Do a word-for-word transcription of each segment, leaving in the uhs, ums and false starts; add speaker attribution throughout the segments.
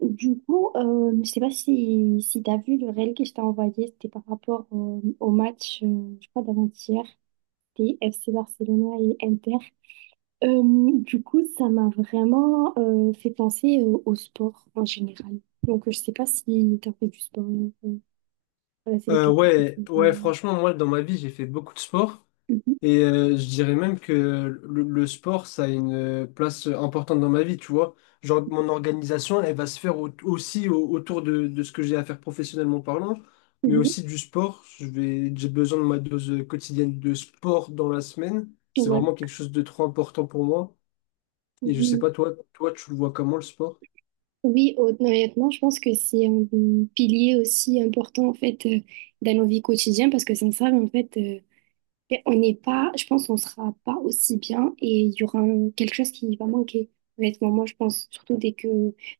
Speaker 1: Du coup, euh, je sais pas si, si tu as vu le réel que je t'ai envoyé, c'était par rapport euh, au match, euh, je crois, d'avant-hier, des F C Barcelona et Inter. Euh, du coup, ça m'a vraiment euh, fait penser euh, au sport en général. Donc, euh, je sais pas si tu as fait du sport. euh, voilà, c'est le
Speaker 2: Euh,
Speaker 1: question
Speaker 2: ouais, ouais,
Speaker 1: préférée.
Speaker 2: franchement, moi, dans ma vie, j'ai fait beaucoup de sport.
Speaker 1: Mhm,
Speaker 2: Et euh, je dirais même que le, le sport, ça a une place importante dans ma vie, tu vois. Genre, mon organisation, elle va se faire au- aussi au- autour de, de ce que j'ai à faire professionnellement parlant, mais
Speaker 1: mhm,
Speaker 2: aussi du sport. Je vais, j'ai besoin de ma dose quotidienne de sport dans la semaine. C'est
Speaker 1: ouais,
Speaker 2: vraiment quelque chose de trop important pour moi. Et je sais
Speaker 1: oui.
Speaker 2: pas, toi, toi, tu le vois comment le sport?
Speaker 1: Oui, honnêtement, je pense que c'est un pilier aussi important en fait euh, dans nos vies quotidiennes parce que sans ça, en fait, euh, mais on n'est pas, je pense qu'on sera pas aussi bien et il y aura un- quelque chose qui va manquer. Honnêtement, moi, je pense surtout dès que,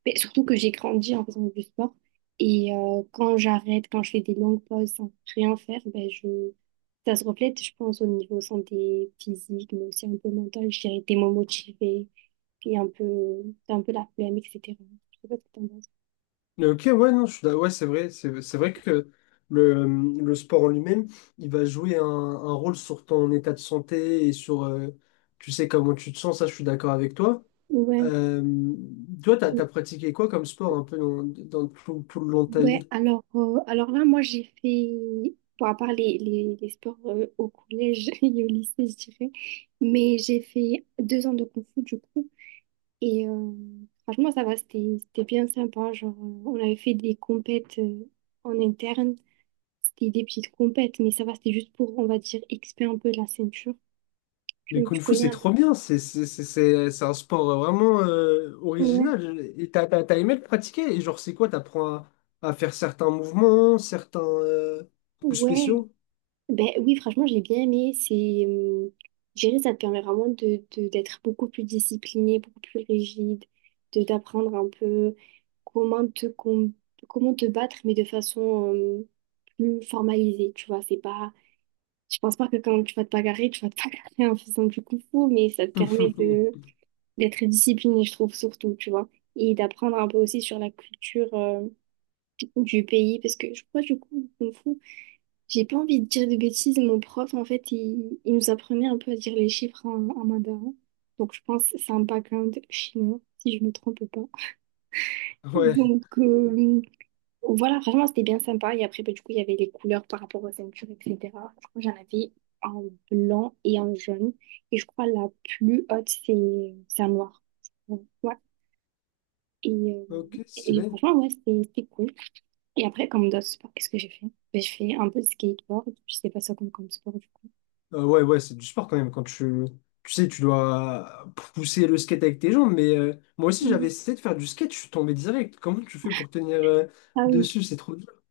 Speaker 1: mais surtout que j'ai grandi en faisant du sport et euh, quand j'arrête, quand je fais des longues pauses sans rien faire, ben je, ça se reflète, je pense, au niveau santé physique, mais aussi un peu mental. Je dirais, t'es moins motivé, puis un peu, t'as un peu la flemme, et cetera. Je sais pas ce que t'en penses.
Speaker 2: Ok, ouais, non, je suis d'a- ouais, c'est vrai, c'est c'est vrai que le, le sport en lui-même, il va jouer un, un rôle sur ton état de santé et sur, euh, tu sais, comment tu te sens, ça, je suis d'accord avec toi.
Speaker 1: Ouais.
Speaker 2: Euh, toi, t'as, t'as pratiqué quoi comme sport un peu dans, dans tout, tout le long de ta vie?
Speaker 1: Ouais, alors, euh, alors là, moi, j'ai fait, bon, à part les, les, les sports euh, au collège et au lycée, je dirais, mais j'ai fait deux ans de kung fu, du coup, et euh, franchement, ça va, c'était, c'était bien sympa, genre, euh, on avait fait des compètes euh, en interne, c'était des petites compètes, mais ça va, c'était juste pour, on va dire, expier un peu la ceinture,
Speaker 2: Le
Speaker 1: tu, tu
Speaker 2: kung-fu,
Speaker 1: connais
Speaker 2: c'est
Speaker 1: un peu.
Speaker 2: trop bien, c'est c'est- c'est- c'est- c'est un sport vraiment euh,
Speaker 1: Ouais,
Speaker 2: original. Et t'as, t'as, t'as aimé le pratiquer, et genre, c'est quoi? T'apprends à, à faire certains mouvements, certains euh, coups
Speaker 1: ouais.
Speaker 2: spéciaux?
Speaker 1: Ben oui, franchement, j'ai bien aimé. C'est, euh, je dirais, ça te permet vraiment de, de- d'être beaucoup plus discipliné, beaucoup plus rigide, de d'apprendre un peu comment te, com- comment te battre, mais de façon euh, plus formalisée. Tu vois, c'est pas, je pense pas que quand tu vas te bagarrer, tu vas te bagarrer en faisant du kung fu, mais ça te permet de d'être discipliné, je trouve, surtout, tu vois, et d'apprendre un peu aussi sur la culture euh, du pays, parce que je crois du coup, le kung fu. J'ai pas envie de dire de bêtises, mon prof, en fait, il, il nous apprenait un peu à dire les chiffres en, en mandarin. Donc, je pense que c'est un background chinois, si je me trompe pas.
Speaker 2: Ouais.
Speaker 1: Donc, euh, voilà, franchement, c'était bien sympa. Et après, bah, du coup, il y avait les couleurs par rapport aux ceintures, et cetera. Je crois que j'en avais en blanc et en jaune. Et je crois la plus haute, c'est c'est en noir. Donc, ouais. Et, euh,
Speaker 2: Ok,
Speaker 1: et
Speaker 2: stylé.
Speaker 1: franchement, ouais, c'était c'était cool. Et après, comme d'autres sports, qu'est-ce que j'ai fait? Ben, je fais un peu de skateboard. Je sais pas ça comme comme sport, du coup.
Speaker 2: Euh, ouais, ouais, c'est du sport quand même. Quand tu, tu sais, tu dois pousser le skate avec tes jambes. Mais euh, moi aussi, j'avais essayé de faire du skate. Je suis tombé direct. Comment tu fais pour tenir euh,
Speaker 1: Ah oui,
Speaker 2: dessus? C'est trop dur.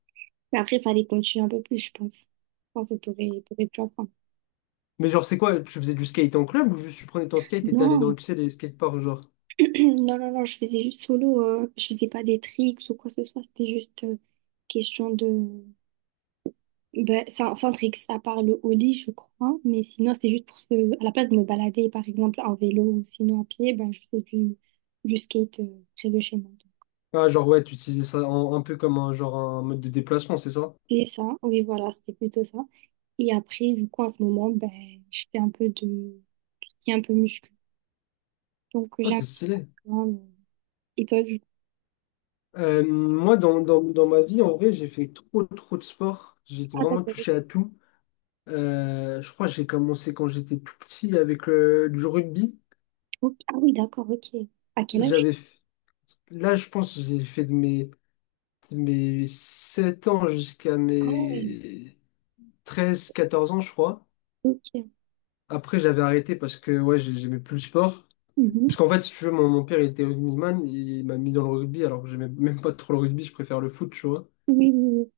Speaker 1: mais après, il fallait continuer un peu plus, je pense. Je pense que t'aurais, t'aurais pu apprendre.
Speaker 2: Mais genre, c'est quoi? Tu faisais du skate en club ou juste tu prenais ton skate et t'es allé dans
Speaker 1: Non.
Speaker 2: le, tu sais, les skateparks, genre?
Speaker 1: Non, non, non, je faisais juste solo. Euh, je faisais pas des tricks ou quoi que ce soit. C'était juste euh, question de. Ben, sans, sans tricks, à part le ollie, je crois. Mais sinon, c'était juste pour que, à la place de me balader, par exemple, en vélo ou sinon à pied, ben, je faisais du, du skate euh, près de chez moi.
Speaker 2: Ah, genre, ouais, tu utilisais ça en- un peu comme un, genre, un mode de déplacement, c'est ça?
Speaker 1: Et ça, oui, voilà, c'était plutôt ça. Et après, du coup, en ce moment, ben, je fais un peu de tout ce qui est un peu muscu. Donc,
Speaker 2: Ah,
Speaker 1: j'ai un
Speaker 2: c'est
Speaker 1: petit
Speaker 2: stylé.
Speaker 1: programme. Et toi, du coup,
Speaker 2: Euh, moi, dans, dans, dans ma vie, en vrai, j'ai fait trop, trop de sport. J'étais
Speaker 1: ah
Speaker 2: vraiment
Speaker 1: d'accord.
Speaker 2: touché à tout. Euh, je crois que j'ai commencé quand j'étais tout petit avec euh, du rugby.
Speaker 1: Ok. Ah oui, d'accord, ok. À quel âge?
Speaker 2: J'avais, f- là, je pense que j'ai fait de mes, de mes sept ans jusqu'à
Speaker 1: Ah ouais,
Speaker 2: mes treize quatorze ans, je crois.
Speaker 1: ok.
Speaker 2: Après, j'avais arrêté parce que ouais, j'ai- j'aimais plus le sport.
Speaker 1: Mhm.
Speaker 2: Parce qu'en fait, si tu veux, mon, mon père il était rugbyman, il m'a mis dans le rugby alors que j'aimais même pas trop le rugby, je préfère le foot, tu vois.
Speaker 1: Oui, oui, oui.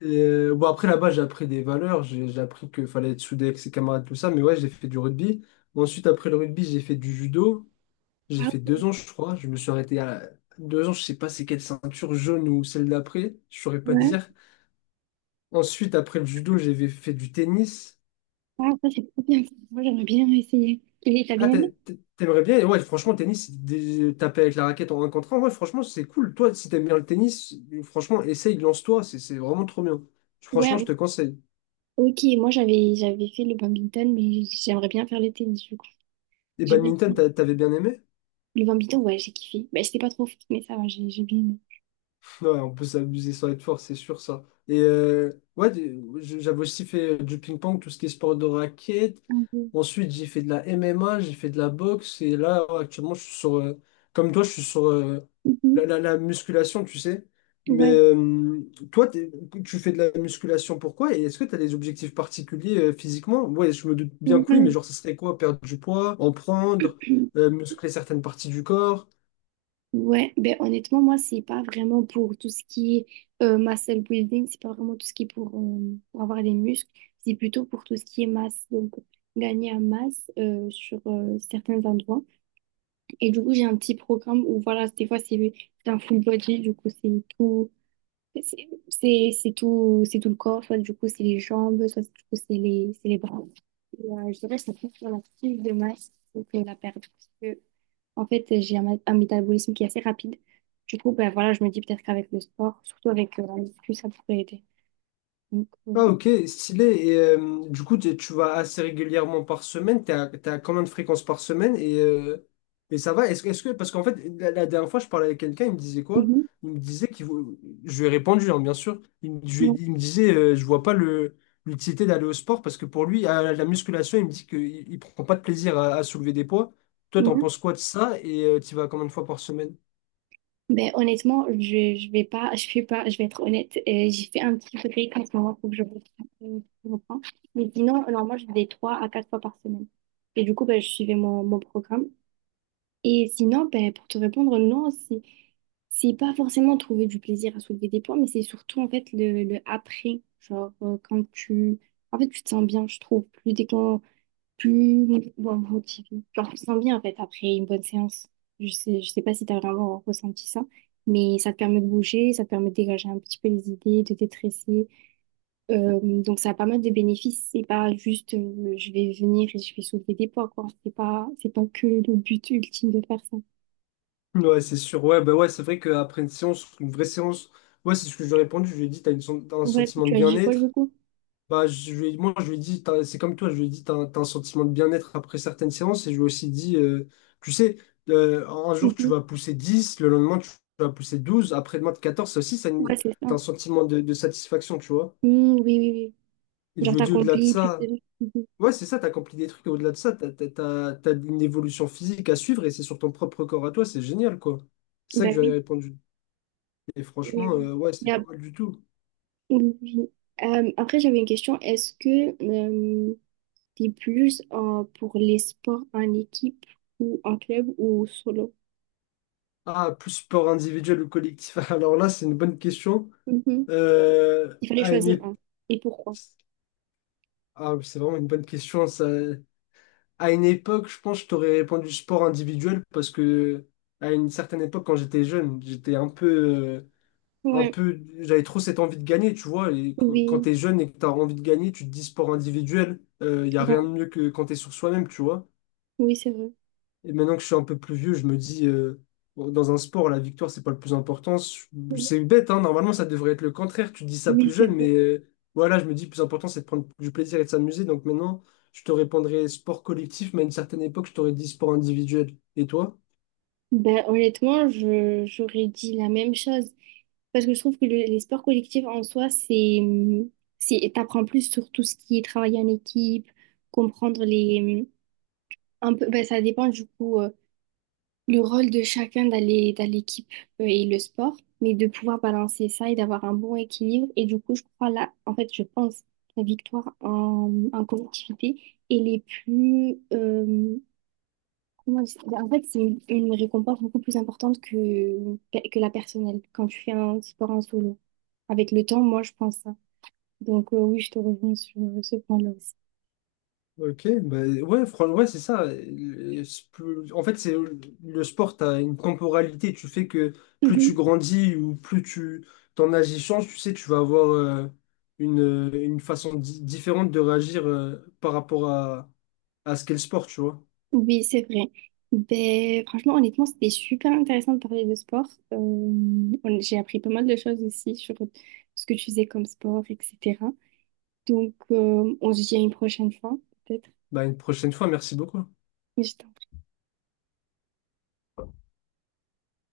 Speaker 2: Et euh, bon, après là-bas, j'ai appris des valeurs, j'ai j'ai appris qu'il fallait être soudé avec ses camarades, tout ça, mais ouais, j'ai fait du rugby. Ensuite, après le rugby, j'ai fait du judo. J'ai
Speaker 1: Ah
Speaker 2: fait
Speaker 1: ouais.
Speaker 2: deux ans, je crois. Je me suis arrêté à deux ans. Je sais pas c'est quelle ceinture jaune ou celle d'après. Je saurais pas te
Speaker 1: Ouais.
Speaker 2: dire. Ensuite, après le judo, j'avais fait du tennis.
Speaker 1: Ah, ça c'est trop bien. Moi, j'aimerais bien essayer. Et t'as
Speaker 2: Ah,
Speaker 1: bien aimé?
Speaker 2: t'a- t'a- t'aimerais bien? Et ouais, franchement, tennis, c'est des- taper avec la raquette en un contre un. Ouais, franchement, c'est cool. Toi, si t'aimes bien le tennis, franchement, essaye, lance-toi. C'est c'est vraiment trop bien.
Speaker 1: Ouais,
Speaker 2: Franchement, je te
Speaker 1: m-
Speaker 2: conseille.
Speaker 1: ok. Moi, j'avais j'avais fait le badminton, mais j'aimerais bien faire le tennis, du coup.
Speaker 2: Et
Speaker 1: J'ai bien
Speaker 2: badminton,
Speaker 1: aimé.
Speaker 2: t'a- t'avais bien aimé?
Speaker 1: Le badminton, ouais, j'ai kiffé. Bah, c'était pas trop fort, mais ça va, j'ai j'ai bien aimé.
Speaker 2: Ouais, on peut s'abuser sans être fort, c'est sûr ça. Et euh, ouais, des- je- j'avais aussi fait euh, du ping-pong, tout ce qui est sport de raquette.
Speaker 1: Ah ouais.
Speaker 2: Ensuite, j'ai fait de la M M A, j'ai fait de la boxe. Et là, actuellement, je suis sur, euh, comme toi, je suis sur euh, la,
Speaker 1: Mhm.
Speaker 2: la- la musculation, tu sais. Mais
Speaker 1: Ouais.
Speaker 2: euh, toi, t'es- tu fais de la musculation, pourquoi? Et est-ce que tu as des objectifs particuliers euh, physiquement? Ouais, je me doute bien que oui, mais
Speaker 1: Ouais.
Speaker 2: genre, ce serait quoi? Perdre du poids, en prendre, euh, muscler certaines parties du corps?
Speaker 1: Ouais, ben honnêtement, moi, c'est pas vraiment pour tout ce qui est euh, muscle building, c'est pas vraiment tout ce qui est pour, euh, pour avoir des muscles, c'est plutôt pour tout ce qui est masse, donc gagner en masse euh, sur euh, certains endroits. Et du coup, j'ai un petit programme où, voilà, des fois, c'est c'est un full body, du coup, c'est tout, c'est c'est- c'est tout, c'est tout le corps, soit du coup, c'est les jambes, soit du coup, c'est les, c'est les bras. Et, euh, je dirais que ça compte sur la prise de masse, donc euh, la perte. En fait, j'ai un, ma- un métabolisme qui est assez rapide. Du coup, ben voilà, je me dis peut-être qu'avec le sport, surtout avec euh, la muscu, ça pourrait aider. Donc, euh,
Speaker 2: Ah ok, stylé. Et euh, du coup, tu tu vas assez régulièrement par semaine. T'es à, t'es à combien de fréquences par semaine? Et, euh, et ça va? Est-ce, que- est-ce que parce qu'en fait, la, la dernière fois, je parlais avec quelqu'un, il me disait quoi?
Speaker 1: mhm,
Speaker 2: Il me disait qu'il vou- je lui ai répondu, hein, bien sûr. Il, me je lui ai
Speaker 1: ouais,
Speaker 2: dit- il me disait, euh, je vois pas le l'utilité d'aller au sport parce que pour lui, à la, la musculation, il me dit qu'il il prend pas de plaisir à, à soulever des poids. Toi, t'en
Speaker 1: ouais.
Speaker 2: penses quoi de ça? Et tu vas combien de fois par semaine?
Speaker 1: Ben, honnêtement, je, je vais pas, je fais pas, je vais être honnête. Euh, j'ai fait un petit break en ce moment, pour que je reprenne. Je reprends. Mais sinon, normalement, je fais des trois à quatre fois par semaine. Et du coup, ben, je suivais mon, mon programme. Et sinon, ben, pour te répondre, non, c'est, c'est pas forcément trouver du plaisir à soulever des poids, mais c'est surtout en fait le, le après. Genre, euh, quand tu. En fait, tu te sens bien, je trouve, plus décon... plus bon, motivé. Genre, tu te sens bien en fait après une bonne séance. Je sais, je sais pas si t'as vraiment ressenti ça, mais ça te permet de bouger, ça te permet de dégager un petit peu les idées, de détresser. Euh, donc, ça a pas mal de bénéfices. C'est pas juste euh, je vais venir et je vais soulever des poids, quoi. C'est pas, c'est pas que le but ultime de faire ça.
Speaker 2: Ouais, c'est sûr. Ouais, bah ouais, c'est vrai qu'après une séance, une vraie séance, ouais c'est ce que je lui ai répondu. Je lui ai dit, t'as une sen- t'as un
Speaker 1: Ouais,
Speaker 2: sentiment de
Speaker 1: tu as dit quoi du
Speaker 2: bien-être.
Speaker 1: coup?
Speaker 2: Bah, je lui ai- moi, je lui ai dit, t'as- c'est comme toi, je lui ai dit, t'as un, t'as un sentiment de bien-être après certaines séances. Et je lui ai aussi dit, euh, tu sais, euh, un jour, tu
Speaker 1: Mhm.
Speaker 2: vas pousser dix le lendemain, tu vas pousser douze après-demain, quatorze. Ça aussi, ça,
Speaker 1: Ouais,
Speaker 2: une-
Speaker 1: c'est
Speaker 2: t'as
Speaker 1: ça.
Speaker 2: un sentiment de, de satisfaction, tu vois.
Speaker 1: Mm, oui, oui, oui.
Speaker 2: Et je
Speaker 1: Genre,
Speaker 2: lui ai dit, au-delà de
Speaker 1: t'accomplis plus
Speaker 2: ça,
Speaker 1: de. Mhm.
Speaker 2: ouais, c'est ça, t'as accompli des trucs. Et au-delà de ça, t'as, t'as, t'as- t'as une évolution physique à suivre et c'est sur ton propre corps à toi, c'est génial, quoi. C'est ça que
Speaker 1: Ben
Speaker 2: je lui ai
Speaker 1: oui,
Speaker 2: répondu. Et
Speaker 1: oui,
Speaker 2: franchement,
Speaker 1: oui.
Speaker 2: euh, ouais,
Speaker 1: Il Y
Speaker 2: c'était pas
Speaker 1: a-
Speaker 2: mal du tout.
Speaker 1: oui, oui. Euh, après, j'avais une question. Est-ce que euh, t'es plus euh, pour les sports en équipe ou en club ou solo?
Speaker 2: Ah, plus sport individuel ou collectif? Alors là, c'est une bonne question.
Speaker 1: Mhm.
Speaker 2: Euh,
Speaker 1: Il fallait
Speaker 2: à une
Speaker 1: choisir
Speaker 2: ép-
Speaker 1: un. Et pourquoi?
Speaker 2: Ah, oui, c'est vraiment une bonne question. Ça... À une époque, je pense que je t'aurais répondu sport individuel parce que à une certaine époque, quand j'étais jeune, j'étais un peu, euh, un
Speaker 1: Ouais,
Speaker 2: peu, j'avais trop cette envie de gagner, tu vois. Et qu- quand
Speaker 1: oui,
Speaker 2: t'es jeune et que t'as envie de gagner, tu te dis sport individuel. Il y a rien
Speaker 1: ouais.
Speaker 2: de mieux que quand t'es sur soi-même, tu vois.
Speaker 1: Oui, c'est vrai.
Speaker 2: Et maintenant que je suis un peu plus vieux, je me dis, euh, bon, dans un sport, la victoire, c'est pas le plus important. C'est bête, hein, normalement, ça devrait être le contraire. Tu dis ça plus
Speaker 1: Oui, c'est
Speaker 2: jeune,
Speaker 1: vrai.
Speaker 2: mais euh, voilà, je me dis, le plus important, c'est de prendre du plaisir et de s'amuser. Donc maintenant, je te répondrai sport collectif, mais à une certaine époque, je t'aurais dit sport individuel. Et toi?
Speaker 1: Ben, honnêtement, je, j'aurais dit la même chose. Parce que je trouve que le- les sports collectifs en soi, c'est, c'est, t'apprends plus sur tout ce qui est travailler en équipe, comprendre les, un peu, ben, ça dépend du coup, euh, le rôle de chacun dans les- dans l'équipe euh, et le sport, mais de pouvoir balancer ça et d'avoir un bon équilibre. Et du coup, je crois là, en fait, je pense, la victoire en, en collectivité, elle est plus, euh, comment dire ben, en fait, c'est une, une récompense beaucoup plus importante que, que la personnelle quand tu fais un sport en solo. Avec le temps, moi, je pense ça. Donc, euh, oui, je te rejoins sur euh, ce point-là aussi.
Speaker 2: Ok, bah ouais, fran- ouais, c'est ça. Le- c'est plus- En fait, c'est le sport, t'as une temporalité. Tu fais que plus tu
Speaker 1: Mhm.
Speaker 2: grandis ou plus tu ton âge y change, tu sais, tu vas avoir euh, une, euh, une façon di- différente de réagir euh, par rapport à, à ce qu'est le sport, tu vois.
Speaker 1: Oui, c'est vrai. Ben, franchement, honnêtement, c'était super intéressant de parler de sport. Euh, on- j'ai appris pas mal de choses aussi sur ce que tu faisais comme sport, et cetera. Donc, euh, on se dit à une prochaine fois, peut-être.
Speaker 2: Bah, une prochaine fois, merci beaucoup.
Speaker 1: Mais je